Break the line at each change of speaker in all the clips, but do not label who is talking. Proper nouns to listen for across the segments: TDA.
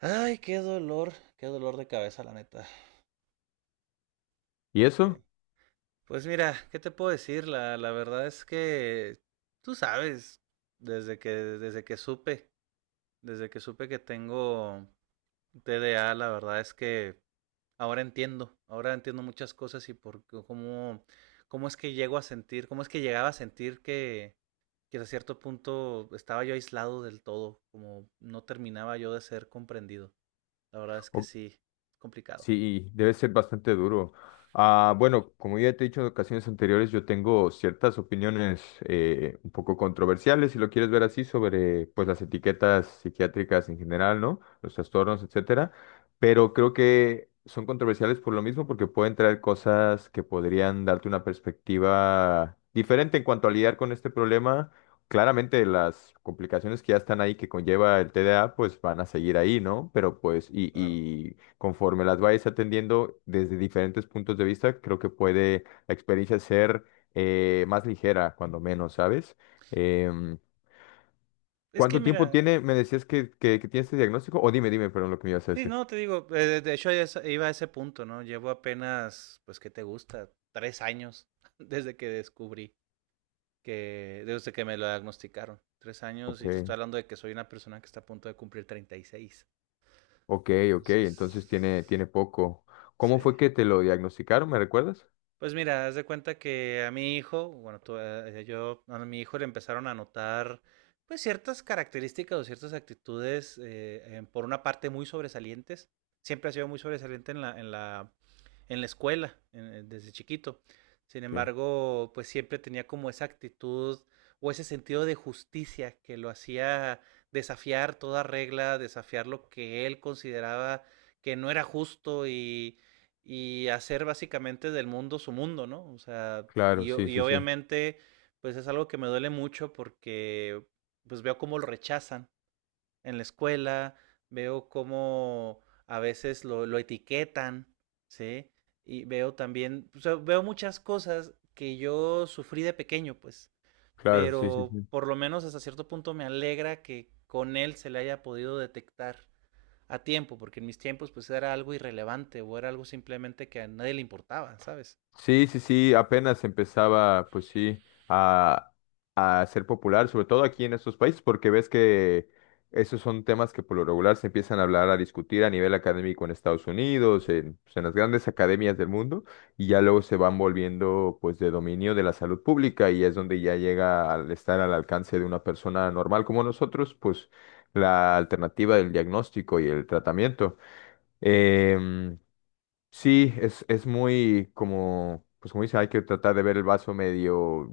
Ay, qué dolor de cabeza, la neta.
¿Y
Que-
eso?
Pues mira, ¿qué te puedo decir? La verdad es que tú sabes, desde que, desde que supe, desde que supe que tengo TDA, la verdad es que ahora entiendo muchas cosas y cómo es que llego a sentir, cómo es que llegaba a sentir que a cierto punto estaba yo aislado del todo, como no terminaba yo de ser comprendido. La verdad es que
O-
sí, es complicado.
sí, debe ser bastante duro. Ah, bueno, como ya te he dicho en ocasiones anteriores, yo tengo ciertas opiniones un poco controversiales, si lo quieres ver así, sobre pues las etiquetas psiquiátricas en general, ¿no? Los trastornos, etcétera. Pero creo que son controversiales por lo mismo, porque pueden traer cosas que podrían darte una perspectiva diferente en cuanto a lidiar con este problema, claramente las complicaciones que ya están ahí que conlleva el TDA, pues van a seguir ahí, ¿no? Pero pues, y,
Claro.
y conforme las vayas atendiendo desde diferentes puntos de vista, creo que puede la experiencia ser más ligera, cuando menos, ¿sabes? Em,
Es que
¿Cuánto
mira,
tiempo tiene? Me decías que, que tiene este diagnóstico, o dime, perdón, lo que me ibas a
sí,
decir.
no, te digo, iba a ese punto, ¿no? Llevo apenas, pues, ¿qué te gusta? 3 años desde que descubrí desde que me lo diagnosticaron. 3 años
Ok,
y te estoy hablando de que soy una persona que está a punto de cumplir 36.
ok, ok, entonces tiene,
Entonces,
poco. ¿Cómo
sí.
fue que te lo diagnosticaron? ¿Me recuerdas?
Pues mira, haz de cuenta que a mi hijo, bueno, tú, yo, a mi hijo le empezaron a notar pues ciertas características o ciertas actitudes, por una parte muy sobresalientes. Siempre ha sido muy sobresaliente en la, en la escuela, desde chiquito. Sin
Ok,
embargo, pues siempre tenía como esa actitud o ese sentido de justicia que lo hacía desafiar toda regla, desafiar lo que él consideraba que no era justo y hacer básicamente del mundo su mundo, ¿no? O sea, y,
claro, sí,
y
sí, sí.
obviamente, pues es algo que me duele mucho porque pues veo cómo lo rechazan en la escuela, veo cómo a veces lo etiquetan, ¿sí? Y veo también, o sea, veo muchas cosas que yo sufrí de pequeño, pues,
Claro, sí, sí,
pero
sí.
por lo menos hasta cierto punto me alegra que con él se le haya podido detectar a tiempo, porque en mis tiempos pues era algo irrelevante o era algo simplemente que a nadie le importaba, ¿sabes?
Sí, sí, sí, apenas empezaba, pues sí, a, a ser popular, sobre todo aquí en estos países, porque ves que esos son temas que por lo regular se empiezan a hablar, a discutir a nivel académico en Estados Unidos, en, pues, en las grandes academias del mundo, y ya luego se van volviendo, pues, de dominio de la salud pública, y es donde ya llega al estar al alcance de una persona normal como nosotros, pues, la alternativa del diagnóstico y el tratamiento. Em, Sí, es muy como, pues como dice, hay que tratar de ver el vaso medio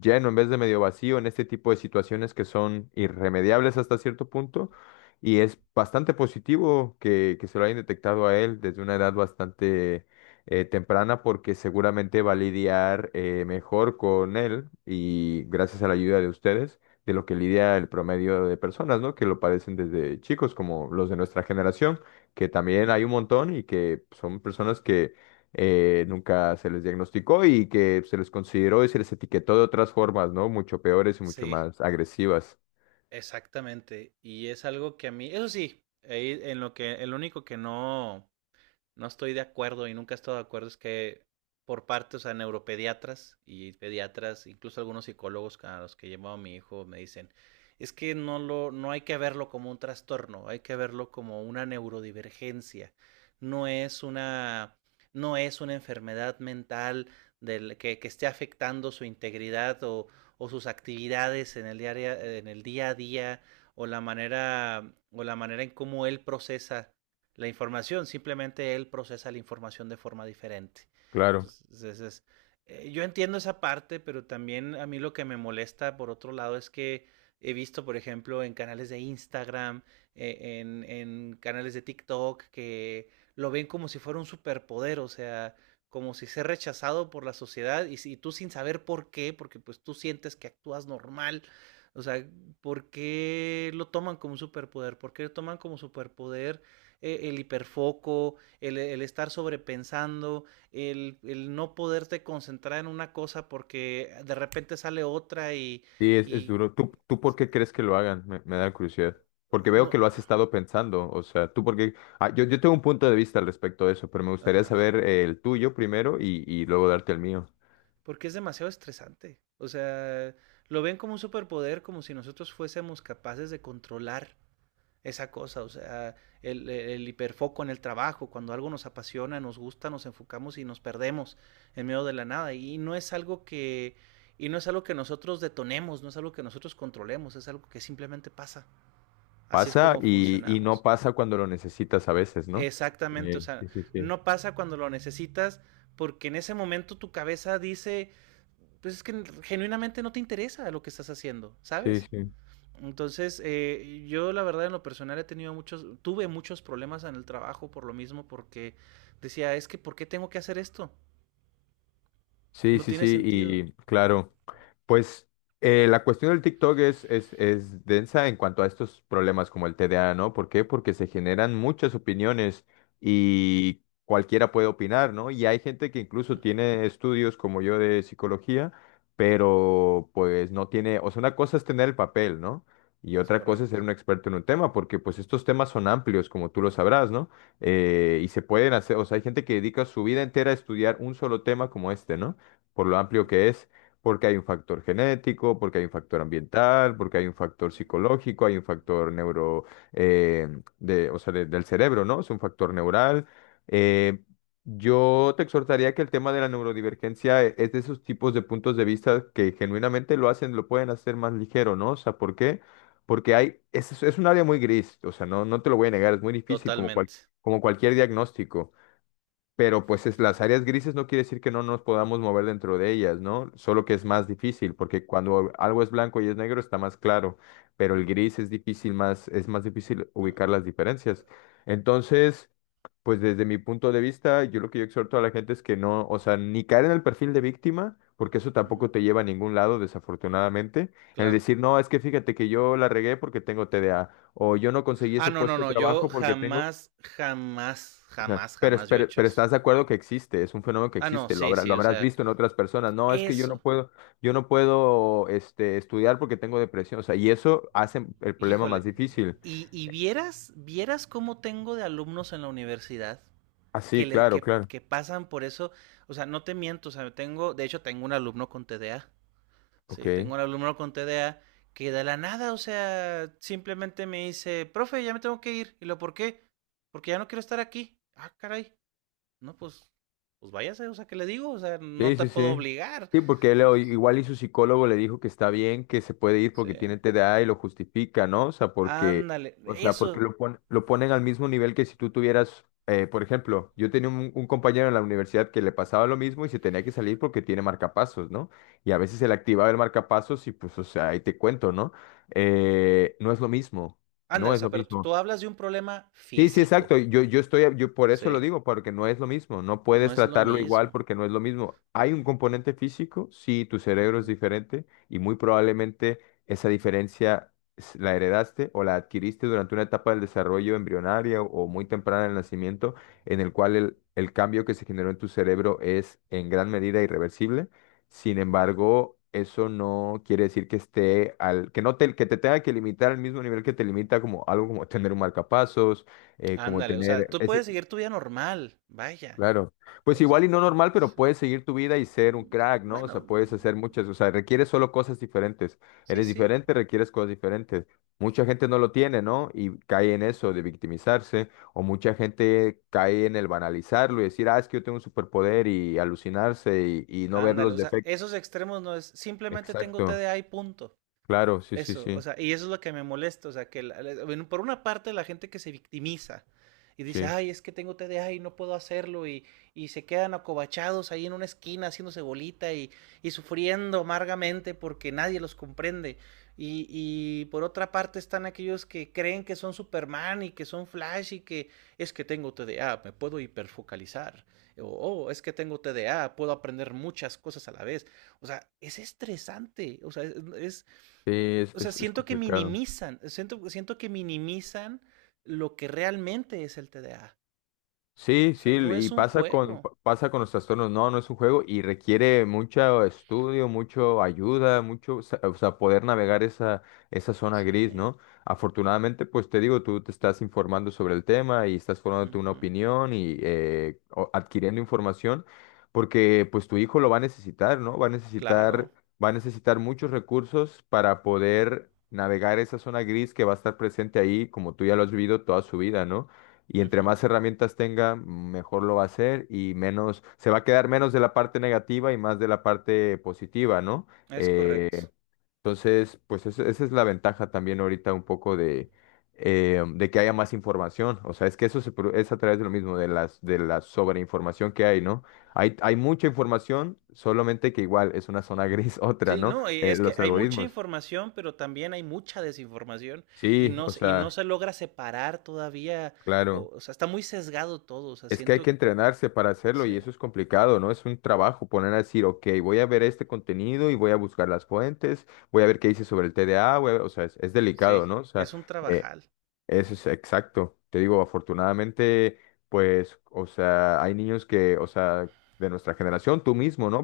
lleno en vez de medio vacío en este tipo de situaciones que son irremediables hasta cierto punto. Y es bastante positivo que, se lo hayan detectado a él desde una edad bastante temprana porque seguramente va a lidiar mejor con él y gracias a la ayuda de ustedes de lo que lidia el promedio de personas, ¿no? Que lo padecen desde chicos, como los de nuestra generación que también hay un
Ujú.
montón y que son personas que nunca se les diagnosticó y que se les consideró y se les etiquetó de otras formas, ¿no? Mucho peores y mucho
Sí,
más agresivas.
exactamente. Y es algo que a mí, eso sí, ahí en lo que, el único que no estoy de acuerdo y nunca he estado de acuerdo es que por parte, o sea, neuropediatras y pediatras, incluso algunos psicólogos a los que he llevado a mi hijo me dicen, es que no hay que verlo como un trastorno, hay que verlo como una neurodivergencia. No es una no es una enfermedad mental que esté afectando su integridad o sus actividades en el día a día o la manera en cómo él procesa la información, simplemente él procesa la información de forma diferente.
Claro.
Entonces, yo entiendo esa parte, pero también a mí lo que me molesta, por otro lado, es que he visto, por ejemplo, en canales de Instagram, en canales de TikTok, que lo ven como si fuera un superpoder, o sea, como si ser rechazado por la sociedad y, si y tú sin saber por qué, porque pues tú sientes que actúas normal, o sea, ¿por qué lo toman como un superpoder? ¿Por qué lo toman como superpoder el hiperfoco, el estar sobrepensando, el no poderte concentrar en una cosa porque de repente sale otra y,
Sí, es
y
duro. ¿Tú, por qué crees que lo hagan? Me, da curiosidad. Porque veo
no,
que lo has estado pensando. O sea, yo, tengo un punto de vista al respecto de eso, pero me gustaría
ajá,
saber el tuyo primero y luego darte el mío.
porque es demasiado estresante. O sea, lo ven como un superpoder, como si nosotros fuésemos capaces de controlar esa cosa, o sea, el hiperfoco en el trabajo, cuando algo nos apasiona, nos gusta, nos enfocamos y nos perdemos en medio de la nada. Y no es algo que nosotros detonemos, no es algo que nosotros controlemos, es algo que simplemente pasa. Así es
Pasa
como
y no
funcionamos.
pasa cuando lo necesitas a veces, ¿no?
Exactamente, o sea,
Sí, sí, sí.
no pasa cuando lo necesitas, porque en ese momento tu cabeza dice, pues es que genuinamente no te interesa lo que estás haciendo,
Sí,
¿sabes?
sí.
Entonces, yo la verdad en lo personal he tenido muchos, tuve muchos problemas en el trabajo por lo mismo, porque decía, es que ¿por qué tengo que hacer esto?
Sí,
No
sí,
tiene
sí,
sentido.
y claro, pues la cuestión del TikTok es, densa en cuanto a estos problemas como el TDA, ¿no? ¿Por qué? Porque se generan muchas opiniones y cualquiera puede opinar, ¿no? Y hay gente que incluso tiene estudios como yo de psicología, pero pues no tiene, o sea, una cosa es tener el papel, ¿no? Y
Es
otra cosa es
correcto.
ser un experto en un tema, porque pues estos temas son amplios, como tú lo sabrás, ¿no? Y se pueden hacer, o sea, hay gente que dedica su vida entera a estudiar un solo tema como este, ¿no? Por lo amplio que es, porque hay un factor genético, porque hay un factor ambiental, porque hay un factor psicológico, hay un factor neuro, eh, de, o sea, del cerebro, ¿no? Es un factor neural. Eh, yo te exhortaría que el tema de la neurodivergencia es de esos tipos de puntos de vista que genuinamente lo hacen, lo pueden hacer más ligero, ¿no? O sea, ¿por qué? Porque es, un área muy gris, o sea, no, no te lo voy a negar, es muy difícil, como,
Totalmente.
como cualquier diagnóstico, pero pues las áreas grises no quiere decir que no nos podamos mover dentro de ellas, ¿no? Solo que es más difícil, porque cuando algo es blanco y es negro está más claro, pero el
Ujú.
gris es más difícil
No.
ubicar las diferencias. Entonces, pues desde mi punto de vista, yo lo que yo exhorto a la gente es que no, o sea, ni caer en el perfil de víctima, porque eso
Ujú.
tampoco te lleva a ningún lado, desafortunadamente. El
Claro.
decir, no, es que fíjate que yo la regué porque tengo TDA, o yo no conseguí
Ah,
ese
no, no,
puesto de
no. Yo
trabajo porque tengo.
jamás, jamás,
O sea,
jamás,
pero, es-
jamás yo he
pero,
hecho
pero
eso.
estás de acuerdo que existe, es un fenómeno que
Ah, no,
existe,
sí, sí,
lo
o
habrás
sea,
visto en otras personas. No, es que
eso.
yo no puedo este, estudiar porque tengo depresión. O sea, y eso hace el problema más
Híjole.
difícil.
Y vieras, vieras cómo tengo de alumnos en la universidad.
Ah,
que,
sí,
le,
claro,
que,
claro.
que pasan por eso. O sea, no te miento, o sea, tengo, de hecho, tengo un alumno con TDA. Sí, tengo
Ok.
un alumno con TDA que de la nada, o sea, simplemente me dice, profe, ya me tengo que ir. ¿Y lo por qué? Porque ya no quiero estar aquí. Ah, caray. No, pues váyase, o sea, ¿qué le digo? O sea, no
Sí,
te
sí,
puedo
sí.
obligar.
Sí, porque él igual y su psicólogo le dijo que está bien, que se puede ir
Sí.
porque tiene TDA y lo justifica, ¿no? O sea,
Ándale,
o sea, porque
eso,
lo ponen al mismo nivel que si tú tuvieras, por ejemplo, yo tenía un, compañero en la universidad que le pasaba lo mismo y se tenía que salir porque tiene marcapasos, ¿no? Y a veces se le activaba el marcapasos y pues, o sea, ahí te cuento, ¿no? No es lo mismo,
ándale,
no
o
es lo
sea, pero tú
mismo.
hablas de un problema
Sí, sí,
físico,
exacto. Yo por eso lo
¿sí?
digo, porque no es lo mismo. No
No
puedes
es lo
tratarlo igual
mismo.
porque no es lo mismo. Hay un componente físico, sí, tu
Uh
cerebro es
-huh,
diferente y muy probablemente esa diferencia la heredaste o la adquiriste durante una etapa del desarrollo embrionaria o muy temprana del nacimiento, en el cual el cambio que se generó en tu cerebro es en gran medida irreversible. Sin
uh -huh.
embargo, eso no quiere decir que esté al, que no te, que te tenga que limitar al mismo nivel que te limita como algo como tener un marcapasos, eh, como
Ándale, o sea,
tener
tú
ese,
puedes seguir tu vida normal, vaya.
claro, pues
O
igual y
sea,
no normal, pero
sí.
puedes seguir tu vida y ser un crack, ¿no? O sea,
Bueno,
puedes hacer muchas, o sea, requieres solo cosas diferentes.
sí,
Eres
sí.
diferente, requieres cosas diferentes. Mucha gente no lo tiene, ¿no? Y cae en eso de victimizarse, o mucha gente cae en el banalizarlo y decir, ah, es que yo tengo un superpoder y alucinarse y no ver
Ándale,
los
o sea,
defectos.
esos extremos no es simplemente tengo
Exacto,
TDA y punto.
claro, sí, sí,
Eso, o
sí,
sea, y eso es lo que me molesta, o sea, que bueno, por una parte la gente que se victimiza y dice,
sí.
ay, es que tengo TDA y no puedo hacerlo, y se quedan acobachados ahí en una esquina haciéndose bolita y sufriendo amargamente porque nadie los comprende. Y por otra parte están aquellos que creen que son Superman y que son Flash y que es que tengo TDA, me puedo hiperfocalizar, o "Oh, es que tengo TDA, puedo aprender muchas cosas a la vez. O sea, es estresante, o sea, es-
Sí, es,
o sea,
es
siento que
complicado.
minimizan, siento que minimizan lo que realmente es el TDA.
Sí,
O
sí,
sea, no es
y
un
pasa
juego.
pasa con los trastornos. No, no es un juego y requiere mucho estudio, mucho ayuda, o sea, poder navegar esa zona
Sí,
gris, ¿no? Afortunadamente, pues te digo, tú te estás informando sobre el tema y estás
uh
formándote una
-huh,
opinión y adquiriendo información, porque pues tu hijo lo va a necesitar, ¿no?
claro,
Va a necesitar muchos recursos para poder navegar esa zona gris que va a estar presente ahí, como tú ya lo has vivido toda su vida, ¿no? Y
uh
entre
-huh,
más herramientas tenga, mejor lo va a hacer y se va a quedar menos de la parte negativa y más de la parte positiva, ¿no?
es correcto.
Eh, entonces, pues esa es la ventaja también ahorita un poco de que haya más información. O sea, es que eso es a través de lo mismo, de la sobreinformación que hay, ¿no? Hay mucha información, solamente que igual es una zona gris otra,
Sí,
¿no?
no, y
Eh,
es que
los
hay mucha
algoritmos.
información, pero también hay mucha desinformación
Sí, o
y no
sea,
se logra separar todavía,
claro.
o sea, está muy sesgado todo, o sea,
Es que hay que entrenarse para hacerlo y
sí,
eso es complicado, ¿no? Es un trabajo poner a decir, ok, voy a ver este contenido y voy a buscar las fuentes, voy a ver qué dice sobre el TDA, voy a ver", o sea, es,
sí,
delicado, ¿no? O sea,
es un
eh,
trabajal.
eso es exacto. Te digo, afortunadamente, pues, o sea, hay niños que, o sea, de nuestra generación, tú mismo, ¿no?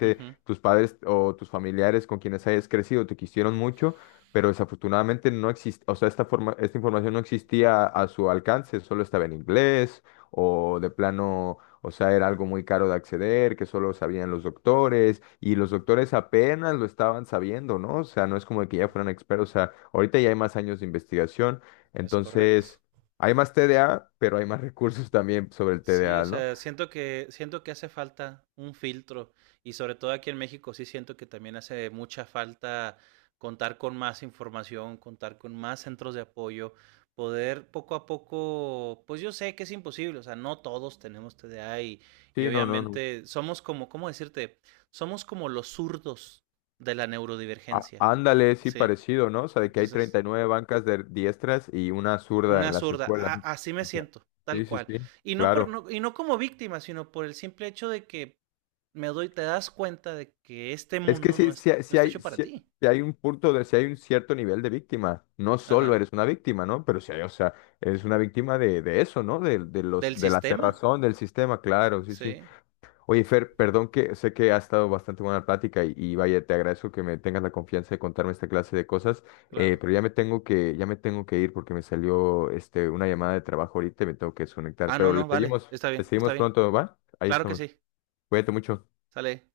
Uh -huh,
tus padres o tus familiares con quienes hayas crecido te quisieron mucho, pero desafortunadamente no existe, o sea, esta información no existía a su alcance, solo estaba en inglés o de plano, o sea, era algo muy caro de acceder, que solo sabían los doctores y los doctores apenas lo estaban sabiendo, ¿no? O sea, no es como que ya fueran expertos, o sea, ahorita ya hay más años de investigación.
es correcto.
Entonces, hay más TDA, pero hay más recursos también sobre el
Sí, o
TDA, ¿no?
sea, siento que hace falta un filtro y sobre todo aquí en México sí siento que también hace mucha falta contar con más información, contar con más centros de apoyo, poder poco a poco, pues yo sé que es imposible, o sea, no todos tenemos TDA y
Sí, no, no, no.
obviamente somos como, ¿cómo decirte? Somos como los zurdos de la
Á-
neurodivergencia,
ándale, sí,
¿sí?
parecido, ¿no? O sea, de que hay
Entonces,
39 bancas de diestras y una zurda
una
en las
zurda.
escuelas, ¿no?
Así me
O sea,
siento, tal
sí, sí,
cual.
sí, claro.
Y no como víctima, sino por el simple hecho de que te das cuenta de que este
Es que
mundo
sí, sí,
no está hecho para ti.
sí hay un punto de, si hay un cierto nivel de víctima. No solo
Ajá.
eres una víctima, ¿no? Pero sí hay, o sea, eres una víctima de eso, ¿no? De, de
Del
los, de la
sistema.
cerrazón del sistema, claro, sí, sí.
Sí,
Oye, Fer, perdón que sé que ha estado bastante buena la plática y vaya, te agradezco que me tengas la confianza de contarme esta clase de cosas,
claro.
pero ya me tengo que ir porque me salió este, una llamada de trabajo ahorita y me tengo que desconectar,
Ah, no,
pero
no, vale. Está
le
bien, está
seguimos
bien.
pronto, ¿va? Ahí
Claro que
estamos.
sí.
Cuídate mucho.
Sale.